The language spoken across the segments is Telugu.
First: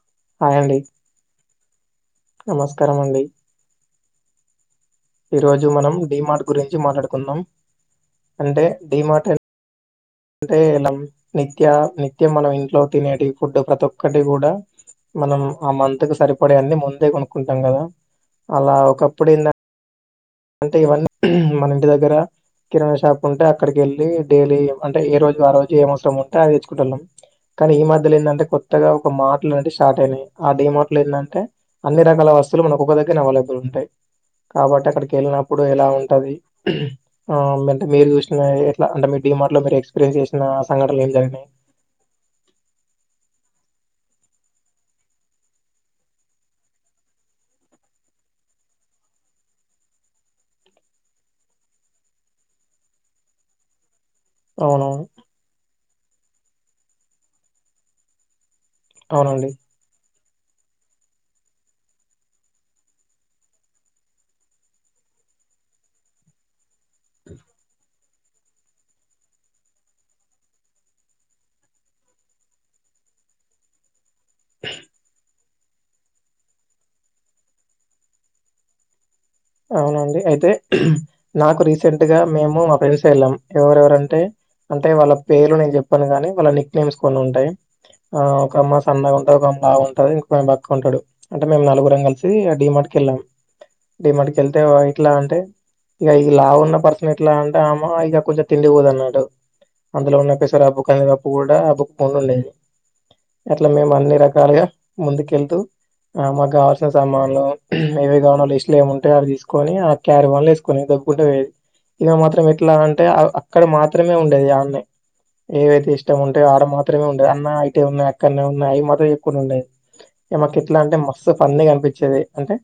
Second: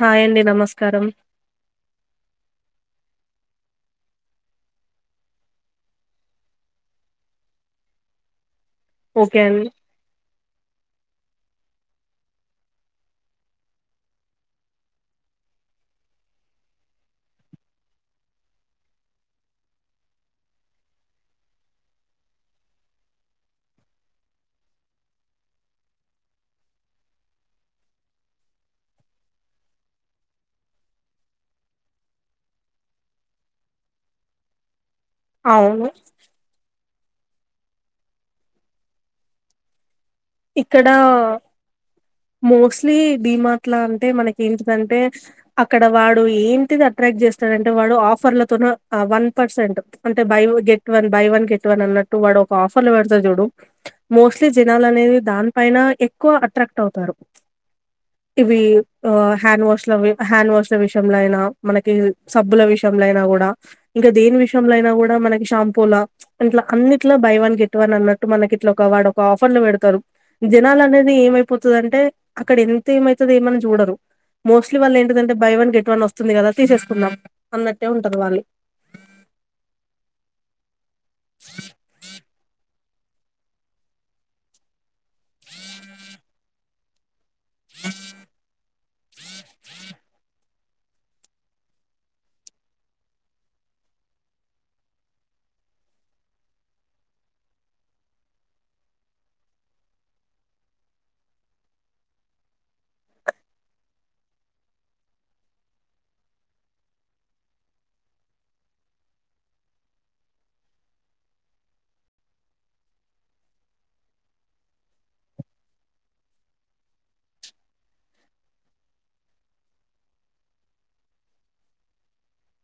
హాయండి నమస్కారం నమస్కారామండి ఈ రోజు మనం డీ మార్ట్ గురించి మాట్లాడుకుందం అంటే డిమార్ట్ ఒకే అండి అంటే ఎలం నిత్యా నిత్యం మన ఇంట్లో తినేటి ఫుడ్ ప్రతి ఒక్కటి గుడా మనం ఆ మంతుకు సరిపడే అన్ని ముందే కొనుకుంటం గదా అలా ఒకప్పుడెంద్ అంటే ఇవన్నీ మన ఇంటి దగ్గర కిరాణ షాప్ ఉంటే అక్కడికెళ్ళి డైలీ అంటే ఏ రోజు ఆ రోజు ఏం అవసరం ఉంటే అదెచ్చుకుంటోల్లం కానీ ఈ మధ్యలో ఏందంటే కొత్తగా ఒక మార్టులు అంటే షార్ట్ అయినాయి ఆ డీ మార్ట్ లో ఏళ్లంటే అన్ని రకాల వస్తువు లు మనక్ ఒక్క దగ్గరే అవైలేబుల్ ఉంటయి కాబట్టి అక్కడికి ఎల్నాపుడు ఎలా అవును. ఉంటది ఆ మంట్ మీరు చూసిన ఎట్ల అంటే మీ డీ మార్ట్ లో మీ ఎక్స్ ఇక్కడ మోస్టలీ డీ మార్ట్ లా అంటే మనక్ ఏంటిదంటే అక్కడ వాడు ఏంటిది అట్రాక్ట్ జెస్తాడంటే వాడు ఆఫర్లతోన వన్ పర్సెంట్ అంటే బైవ్ get one buy one get one అన్నట్టు వాడు ఒక ఆఫర్ లో వెడ్తడు జూడు మోస్ట్లీ అవునవును జనాలనేది ఎనా ఎక్కువ అట్రాక్ట్ అవుతారు ఇవి అవునండి హ్యాండ్ వాష్ల్ అవి హ్యాండ్ వాష్ల విషయంలో అయినా మనకి సబ్బుల విషయంలో అయినా కూడా ఇంకా దేని విషయంలో అయినా కూడా మనకి షాంపూలా ప్చ్ ఇంట్ల అన్నిట్లో బై వన్ గెట్ వన్ అన్నట్టు మనకి ఇట్లా ఒక వాడొక ఆఫర్ లో వెడతారు జనాలనేది ఏమైపోతుదంటే అక్కడ ఎంత ఏమైతది ఏమంజూడరు మోస్ట్లీ వాళ్లేంటిదంటే బైవన్ గెట్వన్ వస్తుంది గదా తీసేసుకుందం అన్నట్టే ఉంటది వాళ్ళి అవునండి అయితే నాకు రీసెంట్ గా మేము మా ఫ్రెండ్స్ ఎళ్ళం ఎవరెవరంటే అంటే వాళ్ళ పేర్లు నేను జెప్పాను కాని వాళ్ళ నిక్ నేమ్స్ కొన్నుంటాయి ఆ ఒక అమ్మ సన్నగా ఉంటది ఒక అమ్ బా ఉంటది ఇంకొకామే బక్క ఉంటాడు అంటే మేం నలుగురం కలిసీ డీ మార్ట్ కీ కెళ్ళాం డీ మార్టకెళ్తేవా ఇంట్లాంటే ఇగా ఈ లావున్న పర్సన్ ఎట్లా అంటే అమ్మ ఇగ కొంచెం తిండి వోదన్నట్టు అందులో ఉన్న పెసరివప్పు కందివప్పు కూడా బుకుతూనేవునాడు అట్ల మేమాన్ని రకాలుగా ముందుకెళ్తూ ఆ మాక్ గావల్సిన సామానులు ఏవి కావాలో లిస్టు లేముంటాయో అవి తీసుకొని ఆ క్యారీ వన్లో ఏస్కోని దొబ్బుకుంటూ వేయిది ఇగ మాత్రం ఎట్లాంటే అక్కడ మాత్రమే ఉండేది ఆమె ఏవైతే ఇష్టం ఉంటయో ఆడ మాత్రమే ఉండే అన్న ఇటే ఉన్నయి అక్కడనే ఉన్నాయి అయి మాత్రం ఎక్కువనే ఉన్నయి ఇగా మాకేట్లంటే మస్తు ఫన్నీగ అనిపిచ్చేది అంటే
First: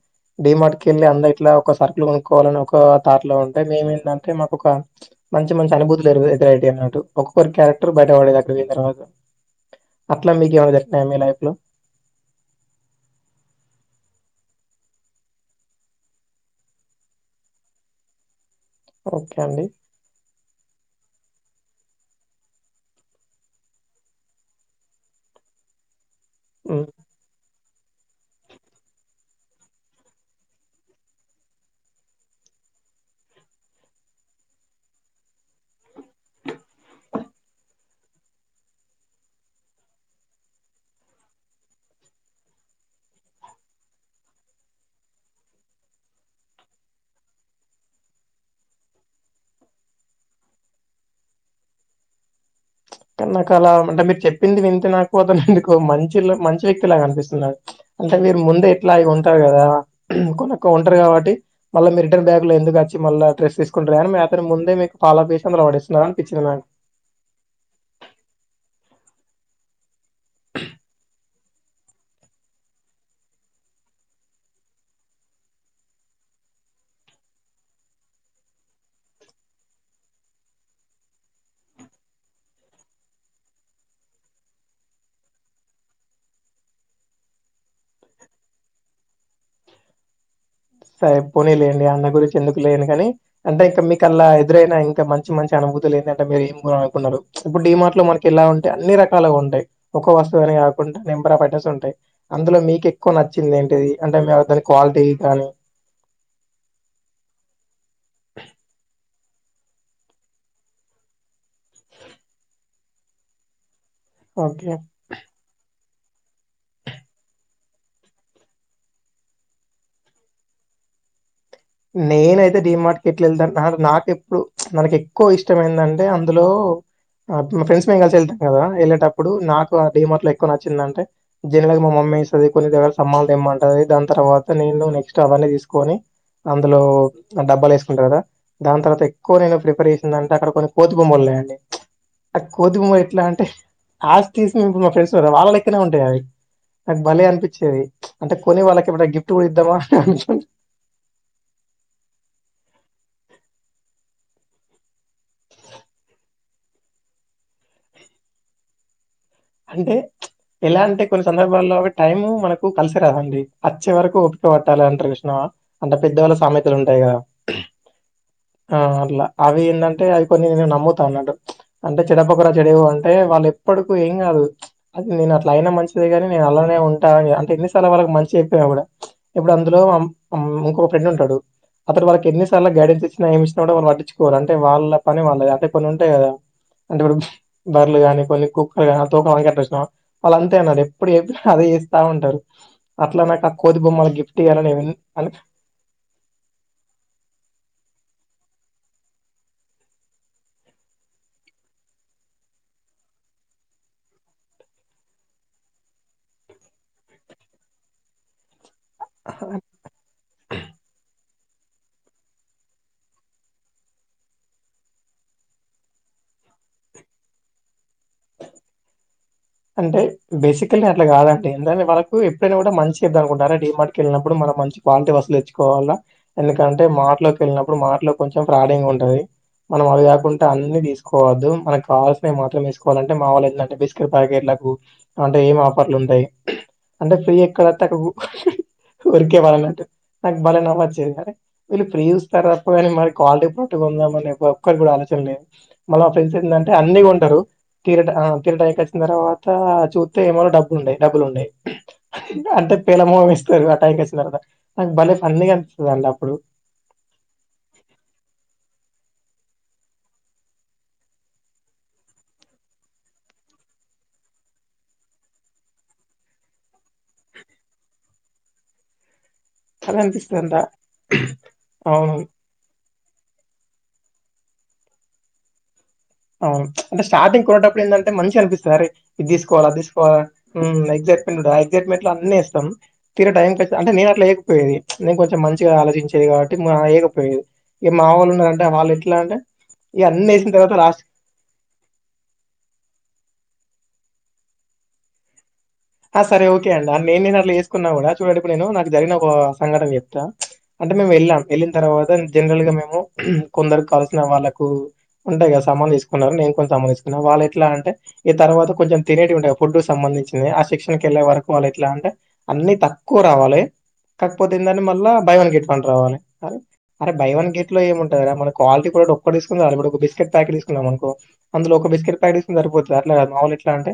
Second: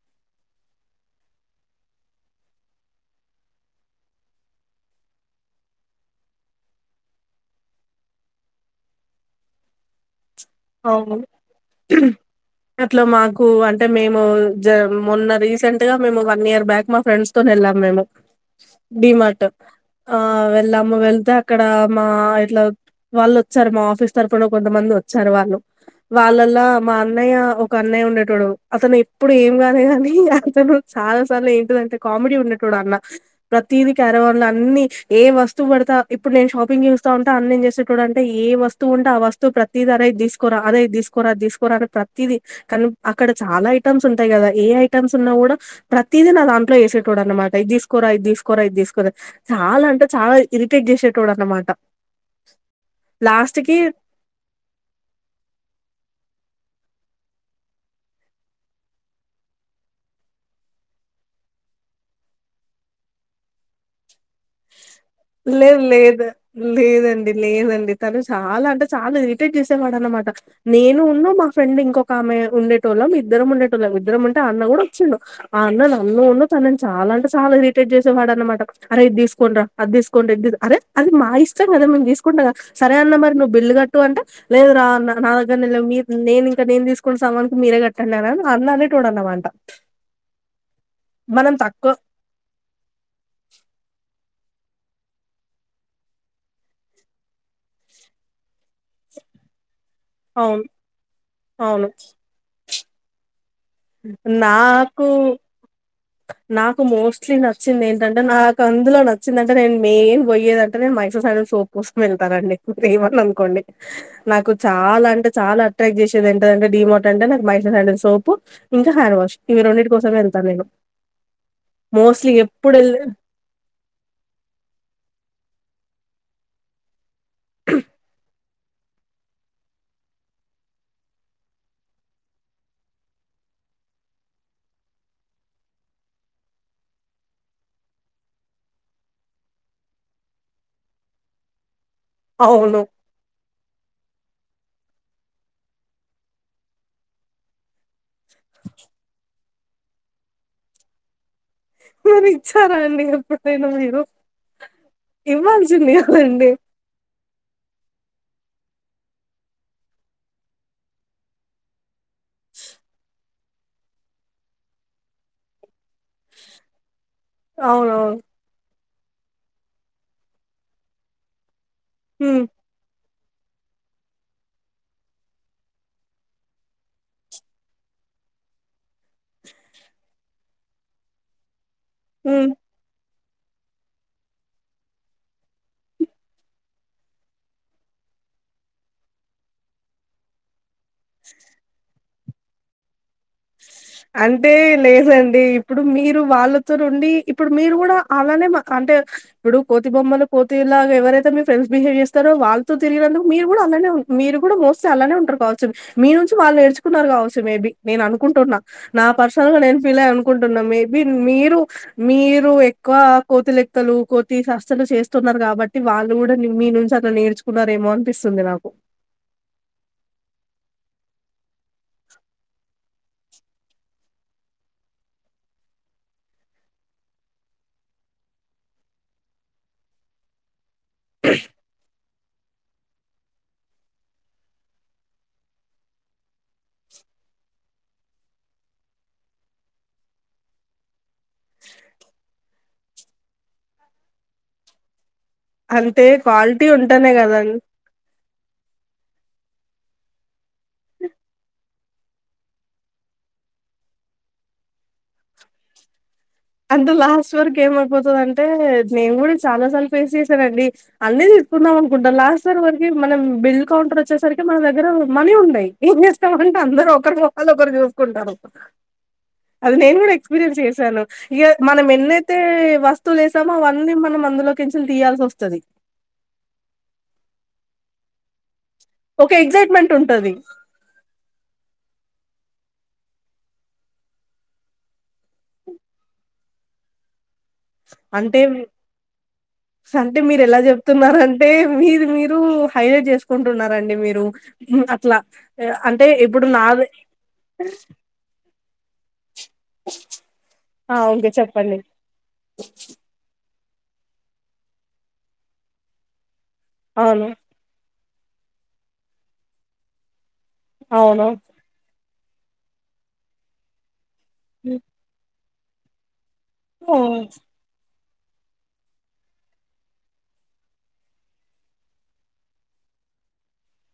డీ మార్ట్ కెళ్ళి అందరిట్ల ఒక సరుకులు కొనుక్కోవాలని ఒక థాట్ లో ఉంటే మేం ఏందంటే మాకు ఒక ప్చ్ మంచి మంచి అనుభూతి లేదు ఎద్దరు ఐ అన్నట్టు ఒక్కొక్క క్యారెక్టర్ బయటపడేడట్టు దిని తర్వాత అట్లా మీకేమైనా జరిగినాయా అవును మీ లైఫ్ లో అట్ల మాకు అంటే మేము జ మొన్న రీసెంట్ గా మేము వన్ ఇయర్ బ్యాక్ మా ఫ్రెండ్స్ తో వెళ్ళాం మేము డి ఓకే మార్ట్ అండి ఆహ్ వెళ్ళాము వెళ్తే ఆక్కడ మా ఇట్ల వాళ్ళువోచ్చారు మా ఆఫీస్ తరపునా కొంతమంది వచ్చారు వాళ్ళు వాళ్ళలా ఉమ్ మా అన్నయ్య ఒక్క అన్నయ్య ఉండేటోడు అతను ఇప్పుడు ఏం గానెగనీ అతను చాలా సార్లు లేదు కామెడీ ఉండటోడు ఆ అన్న ప్రతిది క్యారివన్ లో అన్ని ఏం వస్తు వడ్తే ఇప్పుడు నేన్ షాపింగ్ చేస్తావుంటే ఆ అన్న ఏం చేసేటొడు అంటే ఏ వస్తువుంటే ఆ వస్తువు ప్రతి తిది ఆరే ఇద్ తీసుకోరా ఆరే అద్ తీసుకోరాది తీసుకోరా అని ప్రతతిది కాల్ అక్కడ చాలా ఐటమ్స్ ఉంటాయి కదా ఏ ఐటమ్స్ ఉన్నా కూడా ప్రతిదీ నా దాంట్లో వసేటోడు అనమాట ఇద్ తీసుకోరా ఇద్ తీసుకోరా ఇడ్ తీసుకోరా చ లా అంటే చాలా ఇరిటేట్ చేసేటోడు అన్నమాట అంటే నాక్కలా లాస్ట్‌కి అంటే మీరు చెప్పింది విన్ అతే నాకు అతను ఎందుకు మంచలు మంచి వ్యక్తి లాగా కనిపిస్తున్నాడు అంటే మీరు ముందే ఎట్లాగో ఉంటారు కదా కొనొక్క ఉంటారు కావట్టి మళ్ళా మీ రిటర్న్ బ్యాగ్ లో ఎందుకు వచ్చి మళ్ళా టెస్ట్ తీసుకుంటారు అని మీ అతను ముందే మీకు ఫాలో అప్ చేసి అందులో లేద్ పడేస్తున్నారు లేద్ అనిపించింది నాకు లేదండి లేదండి తను చాలా అంటే చాలా ఇరిటేట్ చేసేవాడు అనమాట నేను ఉన్ను మా ఫ్రెండ్ ఇంకొకామె ఉండేటొళ్ళం ఇద్దరం ఉండేటోళ్ళం ఇద్దరం ఉంటే ఆ అన్న గుడ వచ్చిండు ఆ అన్న నన్ను ఉన్ను తనని చాలా అంటే చాలా ఇరిటేట్ చేసేవాడు అనమాట ఆరే ఇద్దిస్ అద్ తీసుకోండి ఇద్ తీసుకోన్ అరే అది మా ఇష్టం కదా మేం తీసుకుంటాం కద సరే అన్న మరి నువ్వు బిల్లు కట్టు అంటే లేదు రా న నా దగ్గర లేవ్ మీర్ నేన్ ఇంకా నేను తీసుకున్న సమానికి మీరే కట్టండి అని ఆ అన్న అనేటోడు అనమాట ట్ సరె పోనీలేండి ఆ అన్న గురించి ఎందుకులెండి గాని అంటే ఇంక మీక్ అలా ఎదురైనా ఇంకా మంచి మంచి అనుభూతులు ఏంటంటే మీరు ఏం కొన్నుకున్నారు ఇప్పుడు డీ మార్ట్ లో మనకి ఎలా ఉంటాయి అన్ని రకాలుగ ఉంటాయి ఒక వస్తువు అని అవును కాకుండా నింబర్ ఆఫ్ ఐటమ్స్ అవును ఉంటాయి అందులో మీకేక్కువ నచ్చ చెంది ఏంటిది అంటే మ దాని క్వాలిటీ నాకు గానీ నాకు మోస్ట్లీ నచ్చింది ఏంటంటే నాక్ అందులో న నచిందటే నేను మెయిన్ పోయేదంటే మైసూర్ సైడ్ సోపు కోసం వెళ్తానండి మీర్ ఎమ్మన అనుకోండి నాకు ఓకే చాలా అంటే చాలా అట్రాక్ట్ చేసేది ఎంటిదంటే డిమోట్ అంటే నాకు మైసుర్ సాండల్ సోపు ఇంకా హ్యాండ్ వాష్ ఇవి రెండిటి కోసమే వెళ్తా నేను మోస్ట్లీ నేనైతే డీ ఎప్పుడు మార్ట్ ఎళ్ళి కి ఎట్లేళ్త నా నాక్ ఎప్పుడు మనకి ఎక్కువ ఇష్ట ఇష్టం ఏంటంటే అందులో ఆ మ ఫ్రెండ్స్ మేము కలిసి వెళ్తా కదా వెళ్ళేటప్పుడు నాకు ఆ డీమర్ట్ లో ఎక్కువ నచ్చిందంటే జనగాలు మా మమ్మీ ఎస్టది కొన్ని దేగల సామాన్లు మంటది దాన్ తర్వాత నేను నెక్స్ట్ అవన్నీ తీసుకొని అందులో ఆ డబ్బాలేసుకుంటా కద దాని తర్వాత ఎక్కువ నేను ప్రిఫెర్ చేసిందంటే అక్కడ కొన్ని కోతి బొమ్మలు ఉన్నాయండి ఆ కోతి అవును. బొమ్మలు ఎట్లా అంటే ఆస్ టీస్ ఇప్పుడు మా ఫ్రెండ్స్ ఉన్నారా వాళ్ళలెక్కనే ఉంటాయి అవి నాకు భలే అనిపించేది అంటే కొని వాళ్ళకి ఎమ్మన గిఫ్ట్ గుడ ఇద్దామా అని అను మరి ఇచ్చారా అండి ఎప్పుడైనా మీరు ఇవ్వాల్సింది కదండి అంటే చ్ ఎలాంటి కొన్ని సందర్భాల్లో టైమ్ మనకు కలిసి రాదండి ఆచ్చేవరకు ఓపిక పట్టాలె అంటరు చూష్ణవ అంటే పెద్దవాళ్ళ సామెతలు ఉంటాయి గదా అవునవును. ఆ అట్లా అవి ఏందంటే అవి కొన్ని నేను నమ్ముతా అన్నటు అంటే హ్మ్. చెన్నెపక్కొర చెడవు టే వాళ్ళు ఎప్పడ్కు ఎం కాదు అది నేను అట్లా అయినా మంచిదే గాని నేను అల్లానే ఉంటా అని అంటే ఇన్నిసార్ల వాళ్ళకి మంచి చెప్పాన కూడ ఇప్పుడు అందులో ఇంకొక ఫ్రెండ్ ఉంటాడు అతడు వాళ్ళకి హ్మ్. ఎన్నిసార్లు గైడెన్స్ ఇ ఏం ఇచ్చిన కూడా వాళ్ళువట్టించుకోరూ అంటే వాళ్ళ పని వాళ్ళది అంటే కొన్ని ఉంటాయి కదా అంటే ఇప్పుడు బర్లు గాని పందికొక్క్ తోక కట్టొచ్చినా వాళ్ళు అంతే ఉన్నారు ఎప్పుడు చెప్పిన అదే చేస్తా ఉంటారు అట్లా ఆ కొతి బొమ్మ అంటే లేదండి ఇప్పుడు మీరు వాళ్ళతోని ఉండి ఇప్పుడు మీరు కూడా అలానే అంటే ఇప్పుడు కోతి బొమ్మలు కోతిలాగా ఎవరైతే మీరు ఫ్రెండ్స్ బిహేవ్ చేస్తారో వాళ్ళతో తిరిగినందుకు మీరు కూడా అ మీరు కూడా మోస్ట్లీ అలానే ఉంటారు కావచ్చు మీ నుంచి వాళ్ళు నేర్చుకున్నారు కావచ్చు మేబీ నేను అను నుకుంటున్నా నా పర్సనల్ గా నేను ఫీల్ అయ అనుకుంటున్నా మేబి మీ రు మీరు ఎక్కువ కోతి లెక్కలు కోతి చేష్టాలు చేస్తున్నారు కాబట్టి వాళ్ళు కూడా మీ మీ నుంచి అట్లా నేర్చుకున్నారేమో అనిపిస్తుంది నాకు అంటే బేసిక అంటే అట్ల కాదండి ఎందుకంటే వాళకు ఎప్పుడైనా కూడా మంచి చేదాం అనుకుంటానా అలా డిమార్ట్కి వెళ్ళినప్పుడు మంచి క్వాలిటీ వస్తులు తెచ్చుకోవాలా ఎందుకంటే మాటలోకి వెళ్ళినప్పుడు మాటలో కొంచెం ఫ్రాడింగ్ ఉంటది మనం అవి కాకుంట అన్ని తీసుకోవద్దు మనం కావలసినవి మాత్రం తీసుకోవాలంటే మా వాళ్ళు ఎట్లా అంటే బిస్కెట్ పాకెట్లకు అంటే ఏం ఆఫర్లు ఉంటాయి అంటే ఫ్రీ ఎక్కడత్తే ఉరికే వెల్లాలంటే నట్టు నాకు బలే నవుచ్చేది అరే వీళ్ళు ఫ్రీ ఇస్తర తప్ప కాని మరి క్వాలిటీ ప్ర వెల్లాలని ఒక్కలు కూడ ఆలోచించలే మల్ల అంటే ఫ్రెండ్స్ క్వాలిటీ ఏంటంటే అన్ని ఉంటేనే కొంటరు గదండీ! తీరట కీరట తర్వాత చూస్తే ఏమన్నా డబ్బులు ఉండయి డబ్బులు ఉండయి అంటే పేలమొకం వేస్తారు కదా నాకు భలే ఫన్నీగా అనిస్తది అండి అప్పుడు అందులా లాస్ట్ వరకు గేమ్ ఏమయిపోతదంటే నేను కూడా చాలా సార్లు ఫేస్ చేసానండి అన్ని తీసుకుందాం అనుకుంటం లాస్ట్ ఇయర్ వరకి మనం బిల్ కౌంటర్ వచ్చేసరికి మన దగ్గర మనీ ఉన్నాయిం చే టే అందరు ఒకరి మోకాలు ఒకరు చూసుకుంటారు అది నేను భలే కూడా అనిపిస్తది అంట ఎక్స్పీరియన్స్ చేశాను ఇక మనం అవును ఎన్నయితే వస్త వ లేసాము అవన్నీ మనం అందులోకేళినుచి తీయాల్సి వస్తుంది అవును అంటే స్టార్టింగ్ కొనేటప్పుడు ఏంటంటే మంచిగా అనిపి సరే ఇది ఒక తీసుకోవాల అది ఎగ్జైట్మెంట్ తీసుకోవల ఉంటది. ఉమ్ ఎగ్జైట్మెంట్ ఆ ఎగసైట్మెంట్ ఇ అన్నీ ఇస్తం తినే టైంకి వచ్చి అంటే నేను అట్లా లేకపోయే నేను కొంచం మంచిగా ఆలోచించేది కాబట్టి పో ఇగా మా వాళ్ళున్నరంటే వాళ్ళు ఎట్లా అంటే ఇగ సంటే అన్ని మీరు ఏసిన ఎలా తర్వాత లాస్ట్ చెప్తున్నారు అంటే మీరు మీరు హైలైట్ చేసుకుంటున్నండి మీరు అట్లా అంటే ఆ ఇప్పుడు సరేఓకే నాదే అండి నేను నేను అట్లా చేసుకున్నా కూడా చూడండి ఇప్పుడు నేను నాకు జరిగిన ఒక సంఘటన చెప్తా అంటే ఆ మేము ఓకే వెళ్ళాం వెళ్ళిన చెప్పండి. తర్వాత జనరల్ గా మేము కొందరు కలిసిన వాళ్ళకు ఉంటాయి కదా సమ్మాన్లు తీసుకున్నారు నేను కొన్ని సామాన్లు తీసుకున్నా అవును. వాళ్ళు ఎట్లా అంటే ఈ తర్వాత కొంచెం తినేటివి ఉంటాయి ఫుడ్ కు సంబంధించింది ఆ శిక్షణకి వెళ్లే అవును వరకు వాళ్లు ఎట్లా అంటే అన్ని తక్కువ రావాలి కాకపోతే దాన్ని మళ్ళా భయ్ వన్ గెట్టవన రావాలి అరే బై వన్ గెట్ లో ఏంమ్ మన క్వాలిటి కూడా ఒక్క తీసుకు ఒక బిస్కెట్ ప్యాకెట్ తీసుకుందా మనకు అందులో ఒక బిస్కెట్ ఫ్యాకేట్ తీసుకున్న సరిపోతది మామూలు ఎట్లా అంటే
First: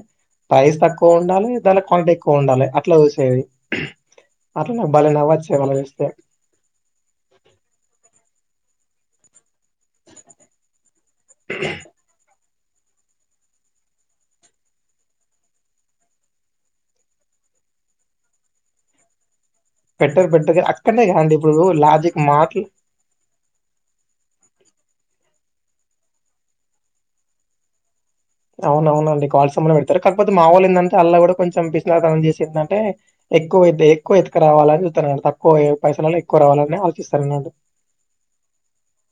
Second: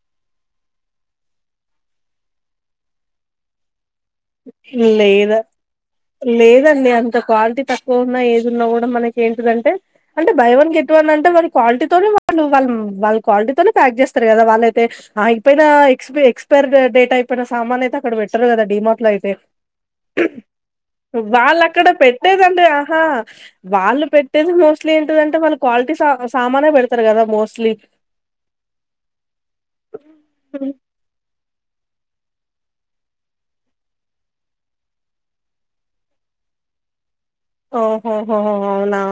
ప్రైస్ తక్కువ ఉండాలి దాన్లో క్వాలిటీ ఎక్కువ ఉండాలి అట్లా చూసేది అట్లా నాకు భలే లేదా నవ్వొచ్చేది అలా చూస్తే లేదండి అంత క్వాలిటీ తక్కువ ఉన్నా ఏదున్న కూడ మనకి ఏంటిదంటే అంటే బై వన్ గెట్ వన్ అంటే వా క్వాలిటీతోనే వాళ్ళు వాళ్ళ క్వాలిటీతోనే ప్యాక్ చేస్తారు కదా వాళ్ళయితే అయిపోయిన ఎక్స్ ఎక్స్పైర్ డేట్ అయి ప్పడన సామాన్ అయితే అక్కడ పెట్టరు కదా డిమార్ట్ లో అయితే పెట్టారుపెటరే అ వాళ్ళు అక్కడ పెట్టేదండి ఆహా వాళ్ళు పెట్టేది మోస్ట్లీ ఏంటిదంటే వాళ్ళు క్వాలిటీ సా సామానే పెడతారు కదా మోస్ట్లీ అవునవునండి కాల్స్ ఏమన్నా పెడతరు కాకపోతే మా వాళ్ళు హ్మ్. ఏందంటే అళ్ల కూడా కొంచెం పిసినారి తనం చేసిందంటే ఎక్కువ ఎక్కువ ఎతుక రావాలని చూత్తరన మాట తక్కువ పైసలల్ల ఎక్కువ వాలానే ఆలోచిస్తా ఓహోహో అవునా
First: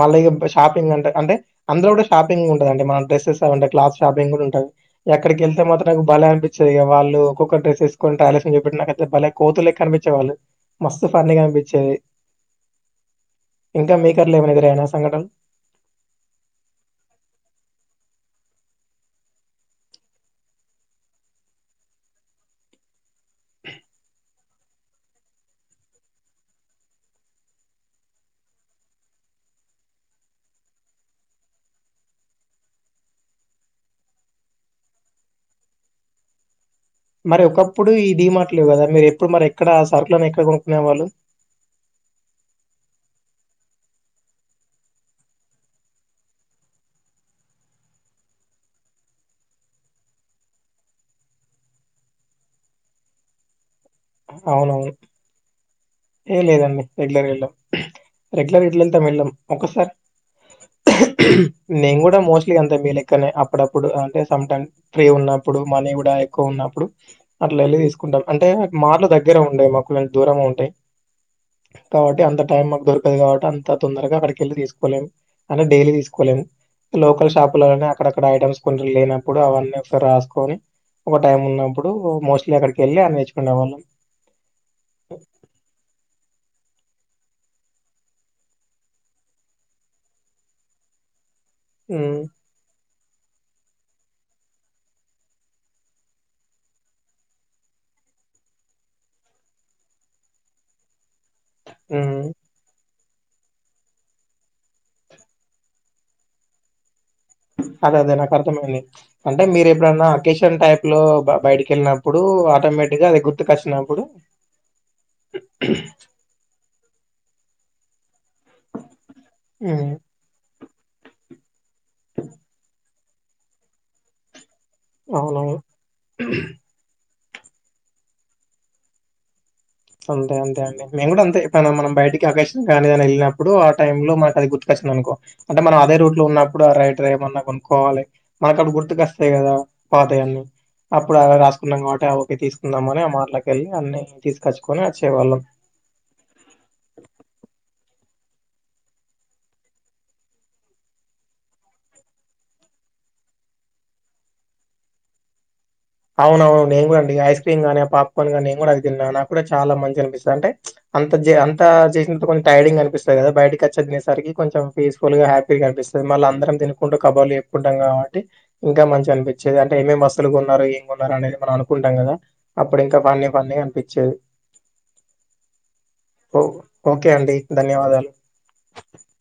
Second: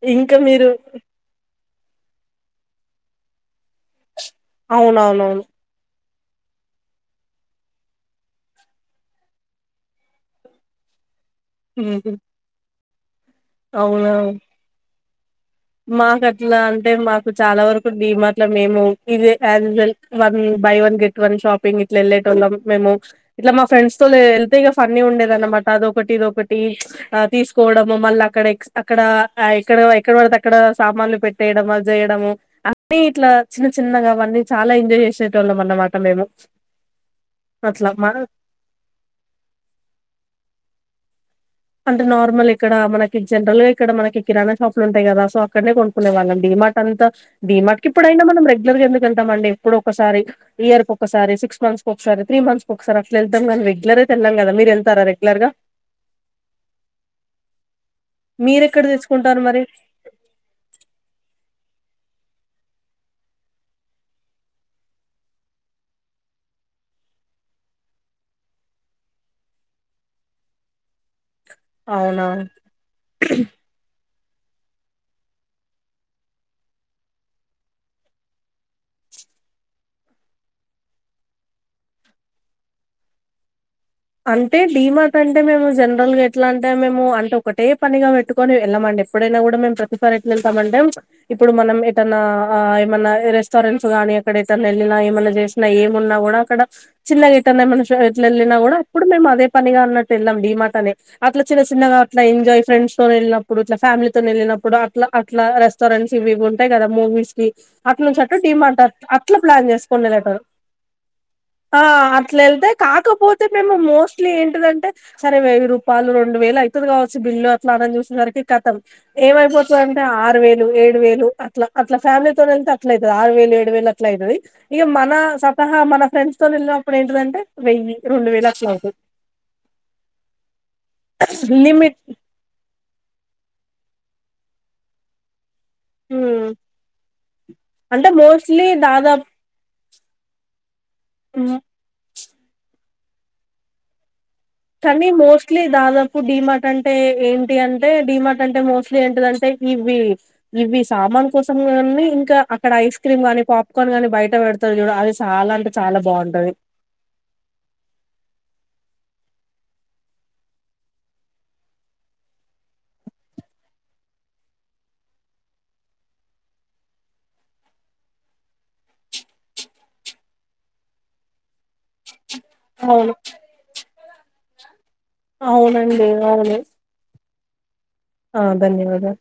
మళ్ళీగ ఇంకా మీరు షాపింగ్ అంటే అంటే అందులో కూడా షాపింగ్ ఉంటదంట మన డ్రస్సెస్ అంటే క్లాత్స్ షాపింగ్ కూడా ఉంటది యక్కడికి అవునవునవును ఎళ్తే మాత్రం బలే అనిపించేది ఇగ వాళ్ళు ఒక్కొక్క డ్రెస్సుసుకుంటా ఆలస్యం భలే కోతులెక్క అనిపించే వాళ్ళు మస్తు ఫన్నీగానిపించేది హ్మ్. అవునా కేరల వనగరేణ సంఘటన మాకు అట్లా అంటే మాకు చాలా వరకు డిమాట్ల మేము ఇదే usual buy one get one షాపింగిట్లా వెళ్ళేటోళ్ళం మేము ఇట్లా మా ఫ్రెండ్స్ తోనెళ్తే ఫన్నీగుండేదన్న అటదోకటి ఇదొకటి అ తీసుకోవడం మళ్ళ అక్కడ అక్కడ ఎక్కడ ఎక్కడవడితే ఎక్కడ సామాన్లు పెట్టేయడం అజేయడము అన్ని ఇట్లా చిన్న చిన్నగా అవన్నీ చాలా ఎంజాయ్ చేసేటొ లమన్నమాట మేము మరి ఒకప్పుడు అట్లా ఈ మా డిమాట్లు లేవ్ కదా మీరు ఎప్పుడు మరి ఎక్కడ ఆ సర్కుల్ని ఎక్కడ కొనుక్కునే వాళ్ళు అంటే నార్మలిక్కడ మనకి జనరల్ గా ఇక్కడ మనకి కిరాణషాపులు ఉంటాయి కదా సో అక్కన్నే కొనుకునే వాళ్ళం డి మాకంతా డిమార్ట్ కిప్పుడైనా మనం రెగ్యులర్గా ఎందుకెళ్తాం అండి ఎప్పుడోకసారి ఇయర్ కొకసారి సిక్స్ సిక్స్ంత్స్ కొకసారి త్రీ మంత్స్ కొకసారి అట్లా ఎతాంగనీ రెగ్లరైతెళ్ళం గదా మీరు అవునవును వెళ్తరా రెగ్లర్గా ఏ లేదండి రెగ్యులరేళ్ళాం రెగ్యులర్ ఎట్ల మీరెక్కడ వెళ్తాం వెళ్ళాం తెచ్చుకుంటారు మరి ఒక్కసారి నేను కూడా మోస్ట్లీ అంతే మీ లెక్కనే అప్పుడప్పుడు అంటే సంటైమ్ ఫ్రీ ఉన్నప్పుడు మనీ కూడా ఎక్కువున్న అప్పుడు అట్లా వెళ్ళి తీసుకుంటాం అంటే మాట్లు దగ్గరే ఉండే మాకోం దూరం ఉంటాయి కాబట్టి అవునా అంత టైం మాకు దొరకదు గాబట్టి అంత తొందరగా అక్కడి ఎళ్ళి తీసుకోలేం అంటే డైలీ తీసుకోలేం లోకల్ షాపులనే అక్కడక్కడ ఐటమ్స్ కొంచం లేనప్పుడు అవన్నీ ఒకసారి రాసుకొని ఒక టైం ఉన్నప్పుడు మోస్ట్లీ అక్కడికెళ్ళి అన్ని తెచ్చుకునే వాళ్ళం అంటే డీమార్ట్ అంటే మేము జెన్ నార్మల్గ ఎట్లా అంటే మేము అంటే ఒకటే పనిగా పెట్టుకొని ఎళ్ళామండి ఎప్పుడైనా కూడా మేము ప్రతిసారి ఎట్లెతమంటే ఇప్పుడు మనం ఏటన్నా హ్మ్. ఆ ఏమన్నా రెస్టారెంట్స్ గానీ అక్కడ ఎటన్నెళ్ళినా ఏమైన్నా చేసినా ఏం ఉన్నా కూడా అక్కడ చిన్నగా ఎటన్న ఏమన్న ఫె జ్ ఎళ్ళిన కూడా అప్పుడు మేము అదే పనిగా అన్నట్టు వెళ్ళాం డిమాటనే అట్ల చిన్న చిన్నగా అట్లా హ్మ్. ఎంజాయ్ ఫ్రెండ్స్ తోనెళ్ళినప్పుడు ఇట్లా ఫ్యామిలీతోనెళ్ళినప్పుడు అట్ల అట్ల రెస్టారెంట్స్ ఇవి ఇవి ఉంటాయి కదా మూవీస్ కి అదే అదే నాకు అట్నుంచట్టు డిమాట్ అర్థమైంది. అట్ల అట్లా అంటే ప్లాన్ మీరు ఎప్పుడన్నా చేసుకొని ఎల్లేటోళ్ళం అకేషన్ టైప్ లో బ ఆ బయటికెళ్ళినప్పుడు అట్లెల్తె ఆటోమేటిక్‌గా అది కాకపోతే మేము గుర్తుకొచ్చినప్పుడు మోస్ట్లీ ఏంటిదంటే సరే వెయ్యిరుపాలు రెండు వేలు అయితదిగావచ్చు బిల్లు అట్లా అనని చూసె సరికి కి కతం హ్మ్. ఏమైపోతుందంటే ఆరు వేలు ఏడు వేలు అట్లా అట్లా ఫ్యామిలీతోనెల్తే అట్లయితది ఆరు వేలు ఏడు వేలు అట్ల అయితది ఇగ మన అవునవును. స్వంతంగా మన ఫ్రెండ్స్ తోని ఎళినప్పుడు ఏంటంటే వెయ్యి రొండు వేళట్లవుతది అంతే అంతే అండి మేము కూడా అంతే ఇప్పుడు మనం లిమిట్ బయటికి అకేషన్ లేదని మీరు వెళ్ళినప్పుడు ఆ టైమ్ లో మాకు అది గుర్తుకొచ్చిందనుకో అంటే మనం అదే రూట్ లో హ్మ్ ఉన్నప్పుడు ఆ రైట్ ర ఏవన్నా కొనుక్కవాలి అంటే మోస్ట్లీ మనకప్పుడు గుర్తుకొస్తాయి దాదాపు కదా పాతయాన్ని అప్పుడు అవి రాసుకున్నాం కాబట్టి ఆ ఓకె తీసుకుందామని ఆ మాటలకెళ్ళి అన్ని తీసుకు కానీ మోస్ట్లీ దాదాపు డిమార్టంటే ఏంటి అంటే డిమార్ట్ అంటే మోస్ట్లీ ఏంటదంటే ఇవ్వి ఇవి సామాన్ కోసమెగన్నీ ఇంకా అక్కడ ఐస్ క్రీ క్రీమ్ గని పాప్కార్న్ గాని బయట పెడతర్ చూడు అది చాలా అంటి అవును అవును నేను గూడ అండి ఐస్ క్రమ్ గానీ ఆ పాప్కార్న్ గానీ నెను గూడ అవి దిన్ననా కూడా చాలా మంచి గ అనిపిస్తది అంటే అంత జె అంత చేసిన కొంతైడింగ్ అనిపిస్తది కదా బయటకిచ్చి దినేసరికి కొంచెం పీస్ఫుల్ గా హ్యాపీగా కనిపిస్తది మళ్ళ అందరం తినుకుంటూ కబుర్లు చెప్పుకుంటంగాబటి ఇంకా మంచిగ అనిపి చ్చేది అంటే ఏంమేం వస్తులు కొన్నారు ఏం కొన్నారు అనేది మనం అనుకుంటాం కదా అప్పుడింకా అవును ఫన్నీ ఫన్నీ అనిపిచ్చేది అవునండి ఓ ఓకే అండి ధన్యవాదలు ఆహ్ ధన్యవాదలు